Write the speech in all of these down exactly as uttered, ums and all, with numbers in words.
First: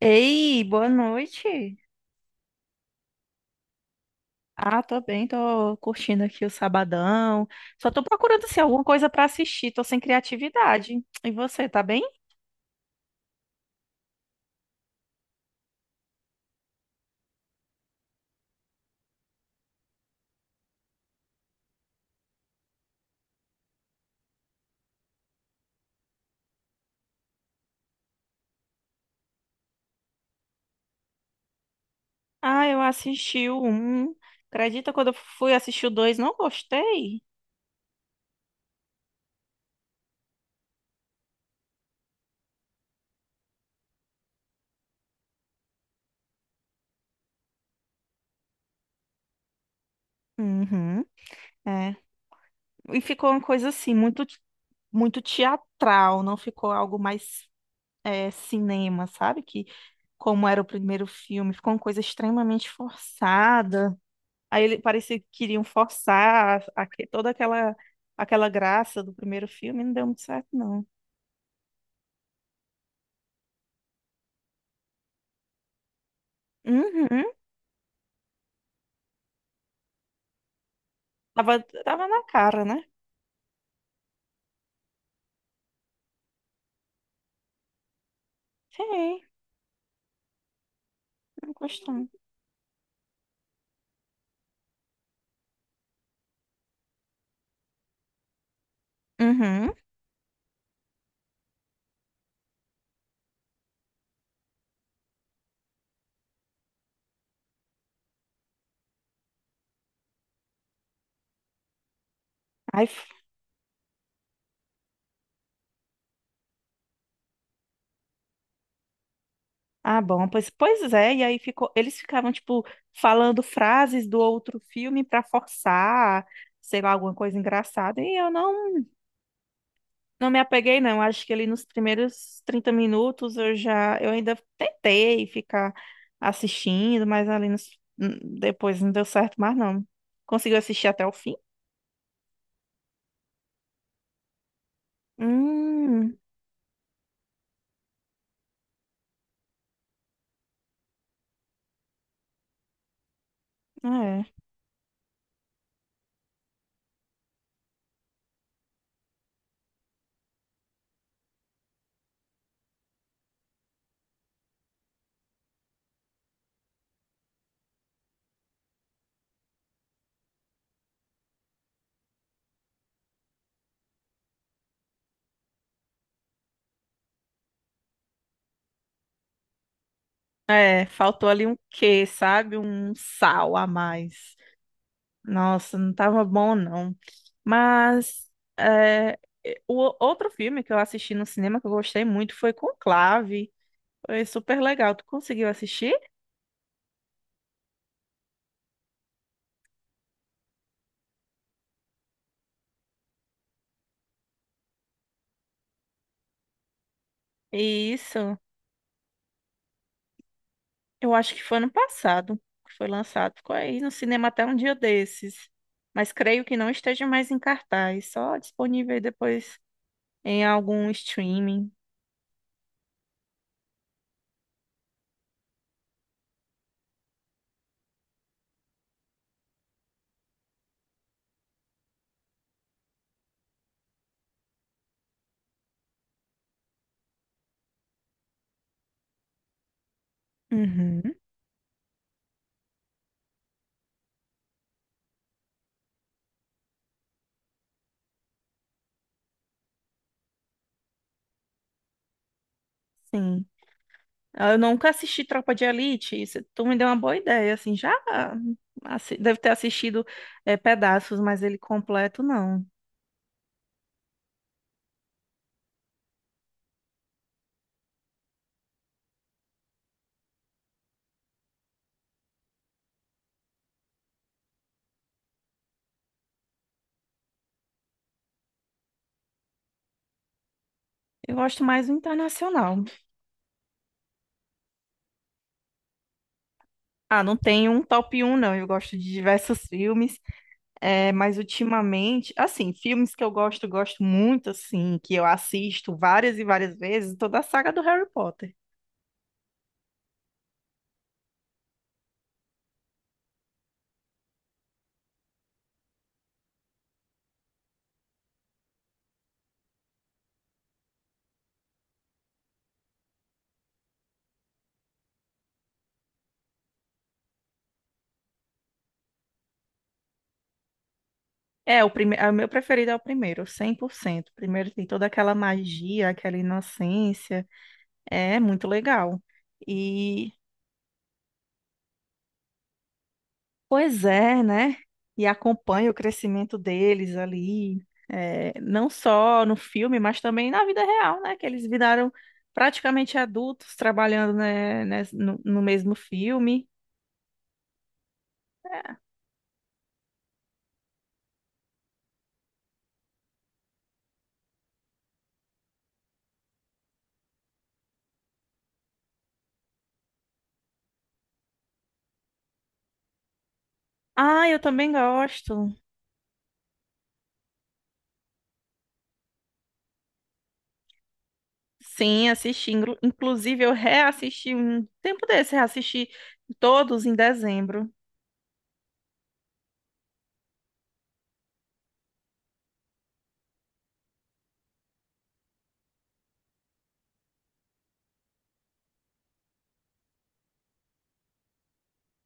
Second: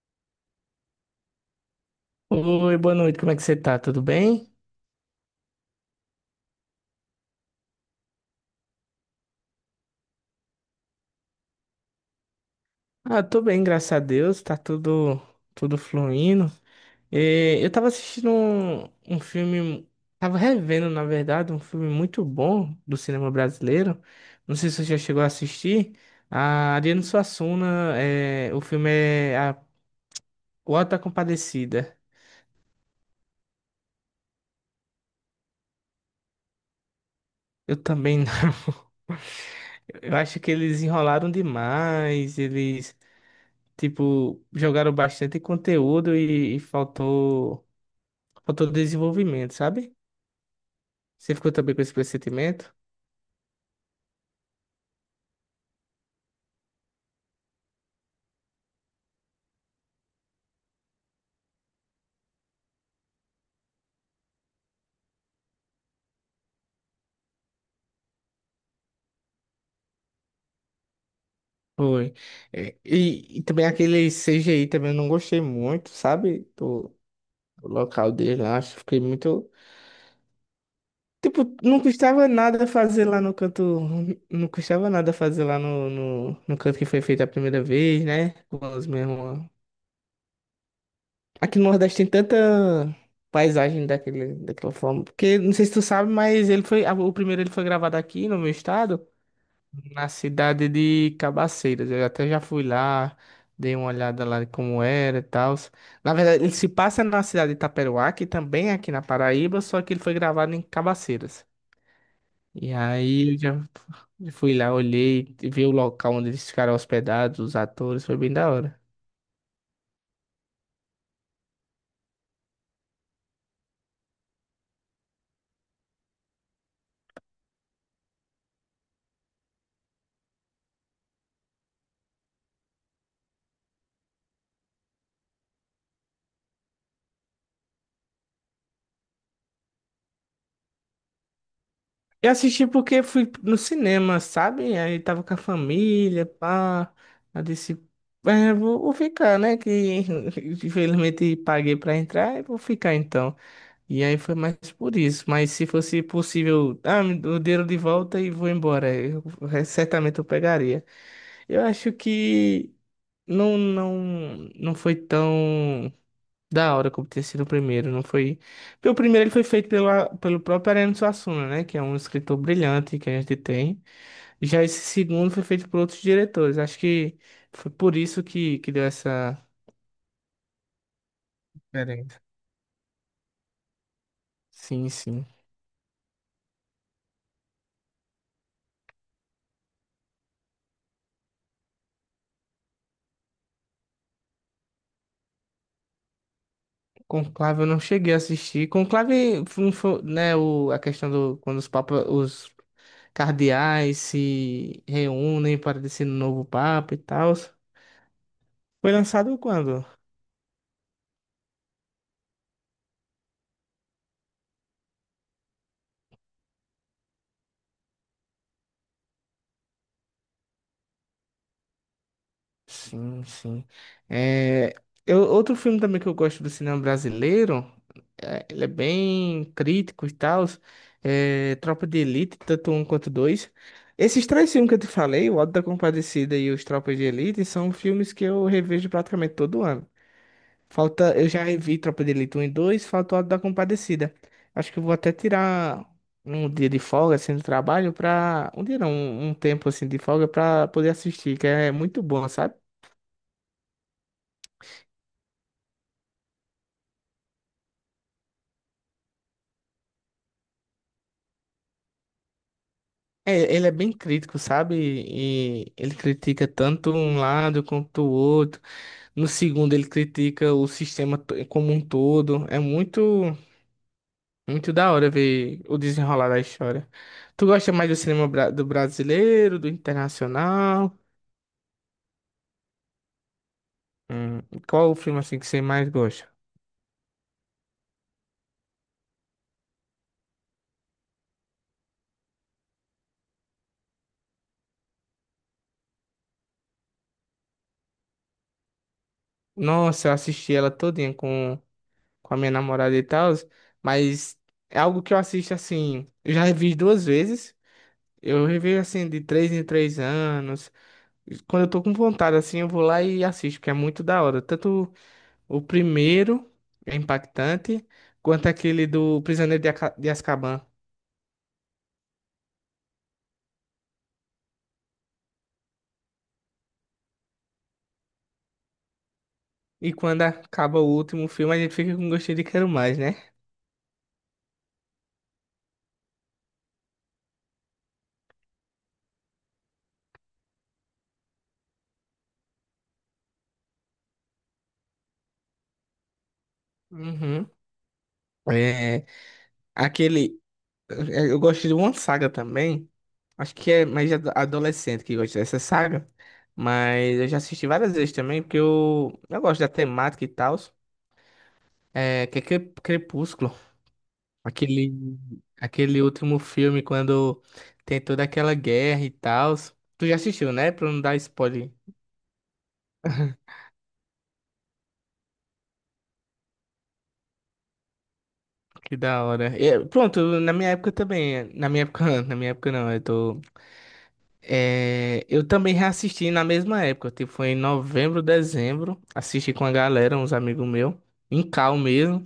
Ei, boa noite. Oi, boa noite, como é que você tá? Tudo bem? Ah, tô bem, tô curtindo aqui o sabadão. Só tô procurando assim, alguma coisa pra assistir, tô sem criatividade. E você, tá bem? Ah, tô bem, graças a Deus, tá tudo, tudo fluindo. Eh, eu tava assistindo um, um filme, tava revendo, na verdade, um filme muito bom do cinema brasileiro. Não sei se você já chegou a assistir. A Ariano Suassuna, eh, o filme é a, O Auto da Compadecida. Ah, eu assisti o um. Acredita quando eu fui assistir o dois, não gostei? Eu também não. Eu acho que eles enrolaram demais, eles, tipo, jogaram bastante conteúdo e e faltou. Faltou desenvolvimento, sabe? Uhum, Você ficou também com esse é. pressentimento? E ficou uma coisa assim, muito, muito teatral, não ficou algo mais é, cinema, sabe? Que como era o primeiro filme, ficou uma coisa extremamente forçada. Aí ele parecia que queriam forçar a- aque- toda aquela aquela graça do primeiro filme, não deu muito certo, não. Foi. É, E, e também aquele C G I também eu não gostei muito, sabe? Do, Uhum. do local dele lá, acho que fiquei muito. Tipo, Tava, não tava na custava cara, nada né? fazer lá no canto. Não custava nada fazer lá no, no, no canto que foi feito a primeira vez, né? Com os Sim, mesmos. não Aqui no Nordeste tem gostou. tanta paisagem daquele, daquela forma. Porque, não sei se tu sabe, mas ele foi. a- O primeiro ele foi gravado aqui no meu estado, Uhum. na cidade de Cabaceiras. Eu até já fui lá, dei uma olhada lá de como era e tal. Na verdade, ele se passa na cidade de Itaperuá, que também é aqui na Paraíba, só que ele foi gravado em Cabaceiras. E Aí, f- aí eu já fui lá, olhei, vi o local onde eles ficaram hospedados, os atores, foi bem da hora. ah, bom, pois, pois é, e aí ficou, eles ficavam, tipo, falando frases do outro filme pra forçar, sei lá, alguma coisa engraçada, e eu não Não me apeguei, não. Acho que ali nos primeiros trinta minutos eu já, eu ainda tentei ficar assistindo, mas ali nos- n- depois não deu certo mais não. Conseguiu assistir até o fim? Eu assisti porque fui no cinema, sabe? Aí tava com a Hum, família, pá. Aí disse, é, vou, vou ficar, né? Que infelizmente paguei pra entrar, eu vou ficar então. E aí é. foi mais por isso. Mas se fosse possível, ah, me dê o dinheiro de volta e vou embora. Eu, eh, certamente eu pegaria. Eu acho que não, não, não foi tão da hora como ter sido o primeiro. Não foi. Porque o primeiro ele foi feito pela, pelo próprio Ariano Suassuna, né? Que é um escritor brilhante que a gente tem. Já esse segundo foi feito por outros diretores. Acho que foi por isso que, que deu essa É, faltou ali um quê, diferença. sabe? Um sal a mais. Sim, sim. Nossa, não tava bom não. Mas é, o outro filme que eu assisti no cinema que eu gostei muito foi Conclave. Foi super legal. Tu conseguiu assistir? Conclave eu não cheguei a assistir. Conclave foi, foi, né, o, a questão do quando os papas, os cardeais se reúnem para decidir um novo papa e tal. Isso. Foi lançado quando? Eu acho que foi ano passado que foi lançado. Ficou aí no cinema até um dia desses. Mas creio que não esteja mais em cartaz, só disponível aí depois em algum streaming. Sim, sim. É, eu, outro filme também que eu gosto do cinema brasileiro, é, ele é bem crítico e tal, é Tropa de Elite, tanto um quanto dois. Esses três filmes que eu te falei, O Auto da Compadecida e Os Tropas de Elite, são filmes que eu revejo praticamente todo ano. Uhum, Falta, eu já revi Tropa de Elite um e dois falta o Auto da Compadecida. Acho que eu vou até tirar um dia de folga, assim, do trabalho pra... Um dia não, um um tempo, assim, de folga pra poder assistir, que é muito bom, sabe? sim. Ah, eu nunca assisti Tropa de Elite, isso, tu me deu uma boa ideia, assim, já assi- deve ter assistido eh, pedaços, mas ele completo não. É, ele é bem crítico, sabe? E ele critica tanto um lado quanto o outro. No segundo, ele critica o sistema to- como um todo. É muito, muito da hora ver o desenrolar da história. Tu gosta mais do cinema bra- do brasileiro, do internacional? Eu gosto mais do internacional. Hum, qual o filme assim que você mais gosta? Ah, não tenho um top um não, eu gosto de diversos filmes. É, mas ultimamente, assim, filmes que eu gosto, gosto muito, assim, que eu assisto várias e várias vezes, toda a saga do Harry Potter. Nossa, eu assisti ela todinha com, com a minha namorada e tal, mas é algo que eu assisto assim, eu já revi duas vezes. Eu revejo assim de três em três anos. Quando eu tô com vontade assim, eu vou lá e assisto, porque é muito da hora. Tanto o primeiro é impactante, quanto aquele do Prisioneiro de, Aca- de Azkaban. É, o prime... é, o meu preferido é o primeiro, cem por cento. O primeiro tem toda aquela magia, aquela inocência. É muito legal. E quando E, acaba o último filme, a gente fica com gostinho de quero mais, né? pois é, né? E acompanha o crescimento deles ali, é, não só no filme, mas também na vida real, né? Que eles viraram praticamente adultos trabalhando, né, né, no no mesmo filme. Uhum. É, aquele É, Eu gosto de uma saga também. Acho que é mais ado- adolescente que gosta dessa saga. Mas eu já assisti várias vezes também, porque eu, eu gosto da temática e tal. É, que é Cre- Crepúsculo. Ah, eu também Aquele, gosto. aquele último filme quando tem toda aquela guerra e tal. Tu já assistiu, né? Pra não dar spoiler. Sim, assisti. Inglu- Inclusive, eu reassisti um tempo desse, reassisti todos em dezembro. Que da hora. E, pronto, na minha época também. Na minha época, na minha época não. Eu tô. É, eu também reassisti na mesma época, tipo, foi em novembro, dezembro, assisti com a galera, uns amigos meus, em cal mesmo,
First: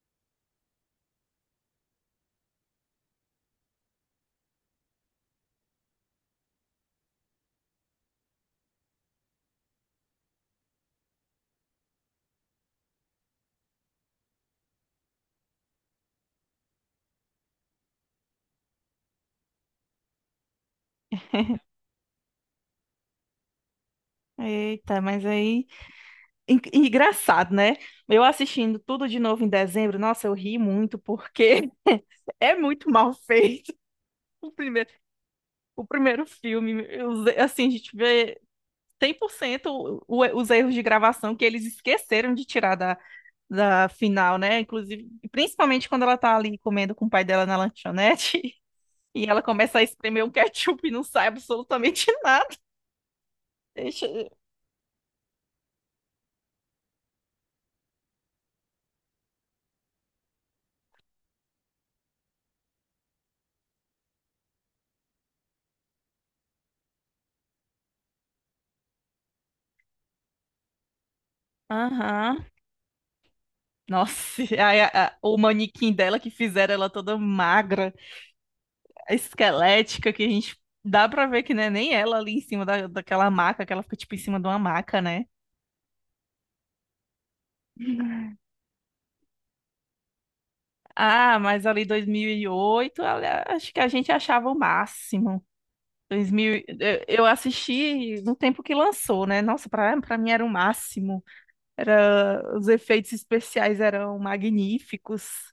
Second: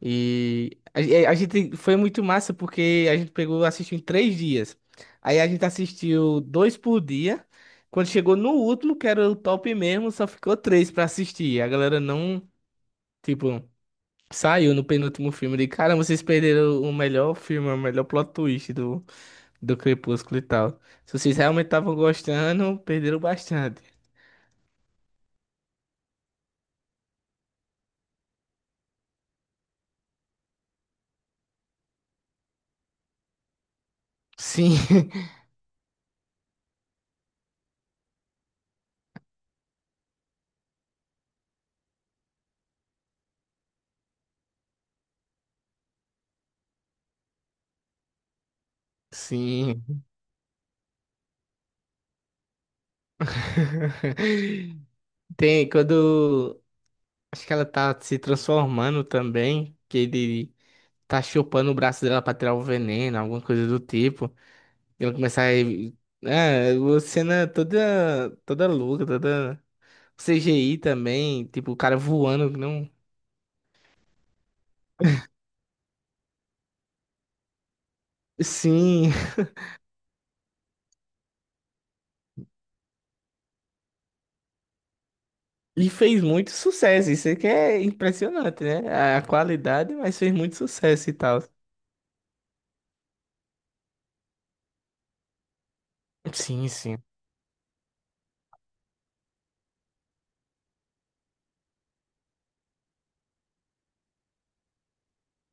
e a, ge- a gente foi muito massa porque a gente pegou, assistiu em três dias, aí a gente assistiu dois por dia, quando chegou no último, que era o top mesmo, só ficou três pra assistir, a galera não, tipo, saiu no penúltimo filme, de caramba, vocês perderam o melhor filme, o melhor plot twist do Crepúsculo e tal. Se vocês realmente estavam gostando, perderam bastante. Eita, mas aí. en- Engraçado, né? Eu assistindo tudo de novo em dezembro, nossa, eu ri muito, porque é muito mal feito. O Sim, primeiro, o primeiro filme, os- assim, a gente vê cem por cento o- o- os erros de gravação que eles esqueceram de tirar da, da final, né? Inclusive, principalmente quando ela tá ali comendo com o pai dela na lanchonete. E ela começa a sim. espremer um ketchup e não sai absolutamente nada. Deixa... eu- Tem quando. Acho que ela tá se transformando também, que ele tá chupando o braço dela pra tirar o veneno, alguma coisa do tipo. E ela começa a. É, uma cena toda, toda louca, toda. C G I também, tipo, o cara Aham. voando, que não. Nossa, e aí a- a- o manequim dela que fizeram ela toda magra, Sim, esquelética, que a gente dá pra ver que não é nem ela ali em cima da, daquela maca, que ela fica tipo em cima de uma maca, né? e fez muito sucesso, isso é que é impressionante, né? A qualidade, mas fez muito sucesso e Ah, tal. mas ali dois mil e oito, olha, acho que a gente achava o máximo. dois mil, Sim, sim. eu eu assisti no tempo que lançou, né? Nossa, pra, pra mim era o máximo. Era, os efeitos especiais eram magníficos,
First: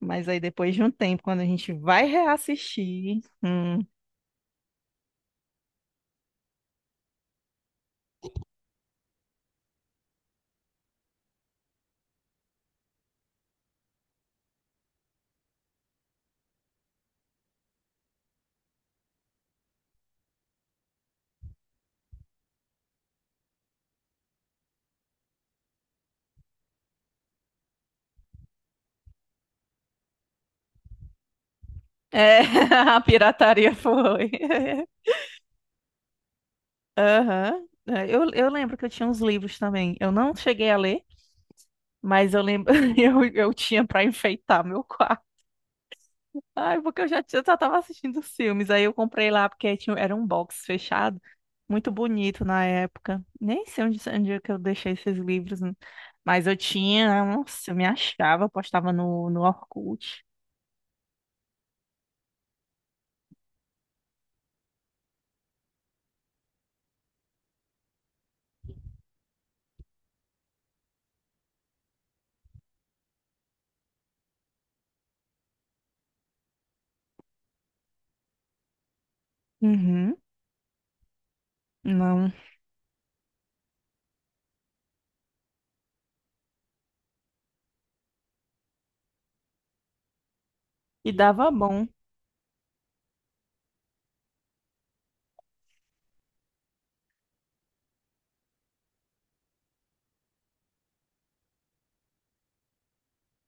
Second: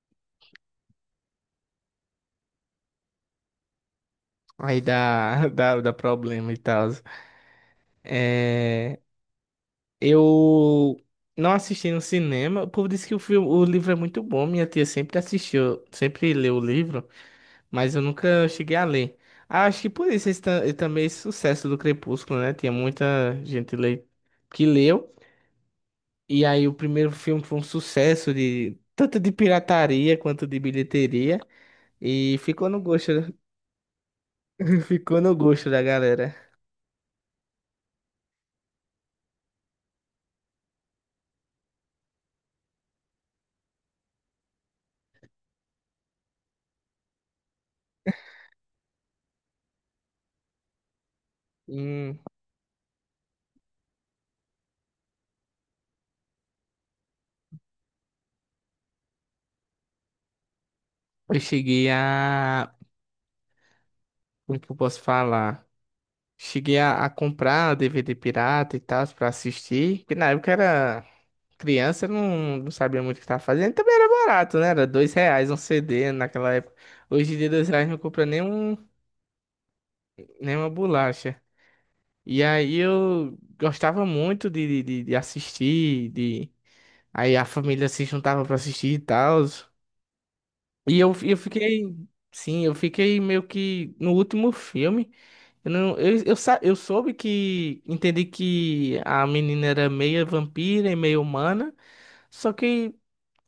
mas aí depois de um tempo, quando a gente vai reassistir, hum, Aí dá, dá, dá problema e tal. É, eu não assisti no cinema. O povo disse que o filme, o livro é muito bom. Minha tia sempre assistiu, sempre leu o livro, mas eu nunca cheguei a ler. Ah, acho que por isso esse, ta- também esse sucesso do Crepúsculo, né? Tinha muita gente le- que leu. E aí o primeiro filme foi um sucesso de tanto de pirataria quanto de bilheteria e é, ficou no a gosto, pirataria foi. ficou no gosto da galera. Aham. É, Eu, eu lembro que eu tinha uns livros também. Eu não cheguei a ler, mas eu lembro, eu, eu tinha para enfeitar meu quarto. Ai, porque eu já, tinha- eu já tava assistindo os filmes. Aí eu comprei lá porque tinha, era um box fechado, muito Hum, bonito na época. Nem sei onde, onde é que eu deixei esses livros, né? Mas eu tinha, nossa, eu me achava, eu postava no, no Orkut. eu cheguei a, como que eu posso falar? Cheguei a, a comprar D V D pirata e tal pra assistir, que na época era criança, não, não sabia muito o que tava fazendo, também era barato, né? Era dois reais um C D naquela época. Hoje em dia dois reais não compra nem um, Uhum, nem uma bolacha. não. E aí eu gostava muito de, de, de assistir, de... Aí a família se juntava pra assistir e tal. E E eu, eu dava fiquei... bom. Sim, eu fiquei meio que no último filme. Eu, não, eu, eu, sa- eu soube que... Entendi que a menina era meia vampira e meio humana. Só que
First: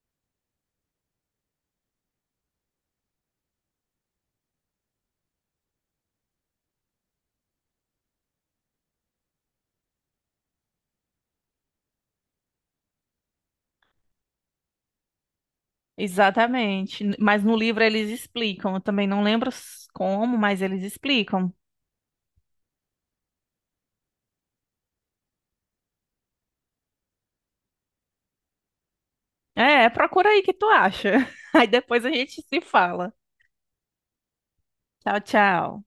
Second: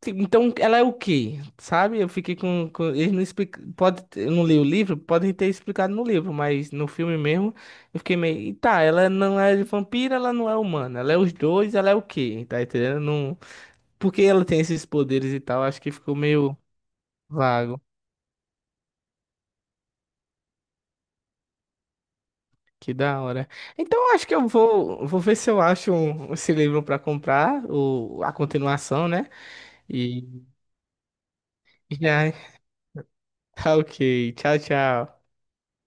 então, ela é o quê? Sabe? Eu fiquei com, com- eles não explicam, pode, eu não li o livro, podem ter explicado no livro, mas no filme mesmo, eu fiquei meio, "E tá, ela não é vampira, ela não é humana, ela é os dois, ela é o quê? Tá entendendo? Não, porque ela tem esses poderes e tal, acho que ficou meio Exatamente. N- Mas no vago. livro eles explicam. Eu também não lembro s- como, mas eles explicam. Que da hora. Então, eu acho que eu vou, vou ver se eu acho um- esse livro pra comprar, o, a continuação, né? É, E procura aí que tu acha. Aí depois a já, gente se fala. tá ok. Tchau, Tchau, tchau. tchau.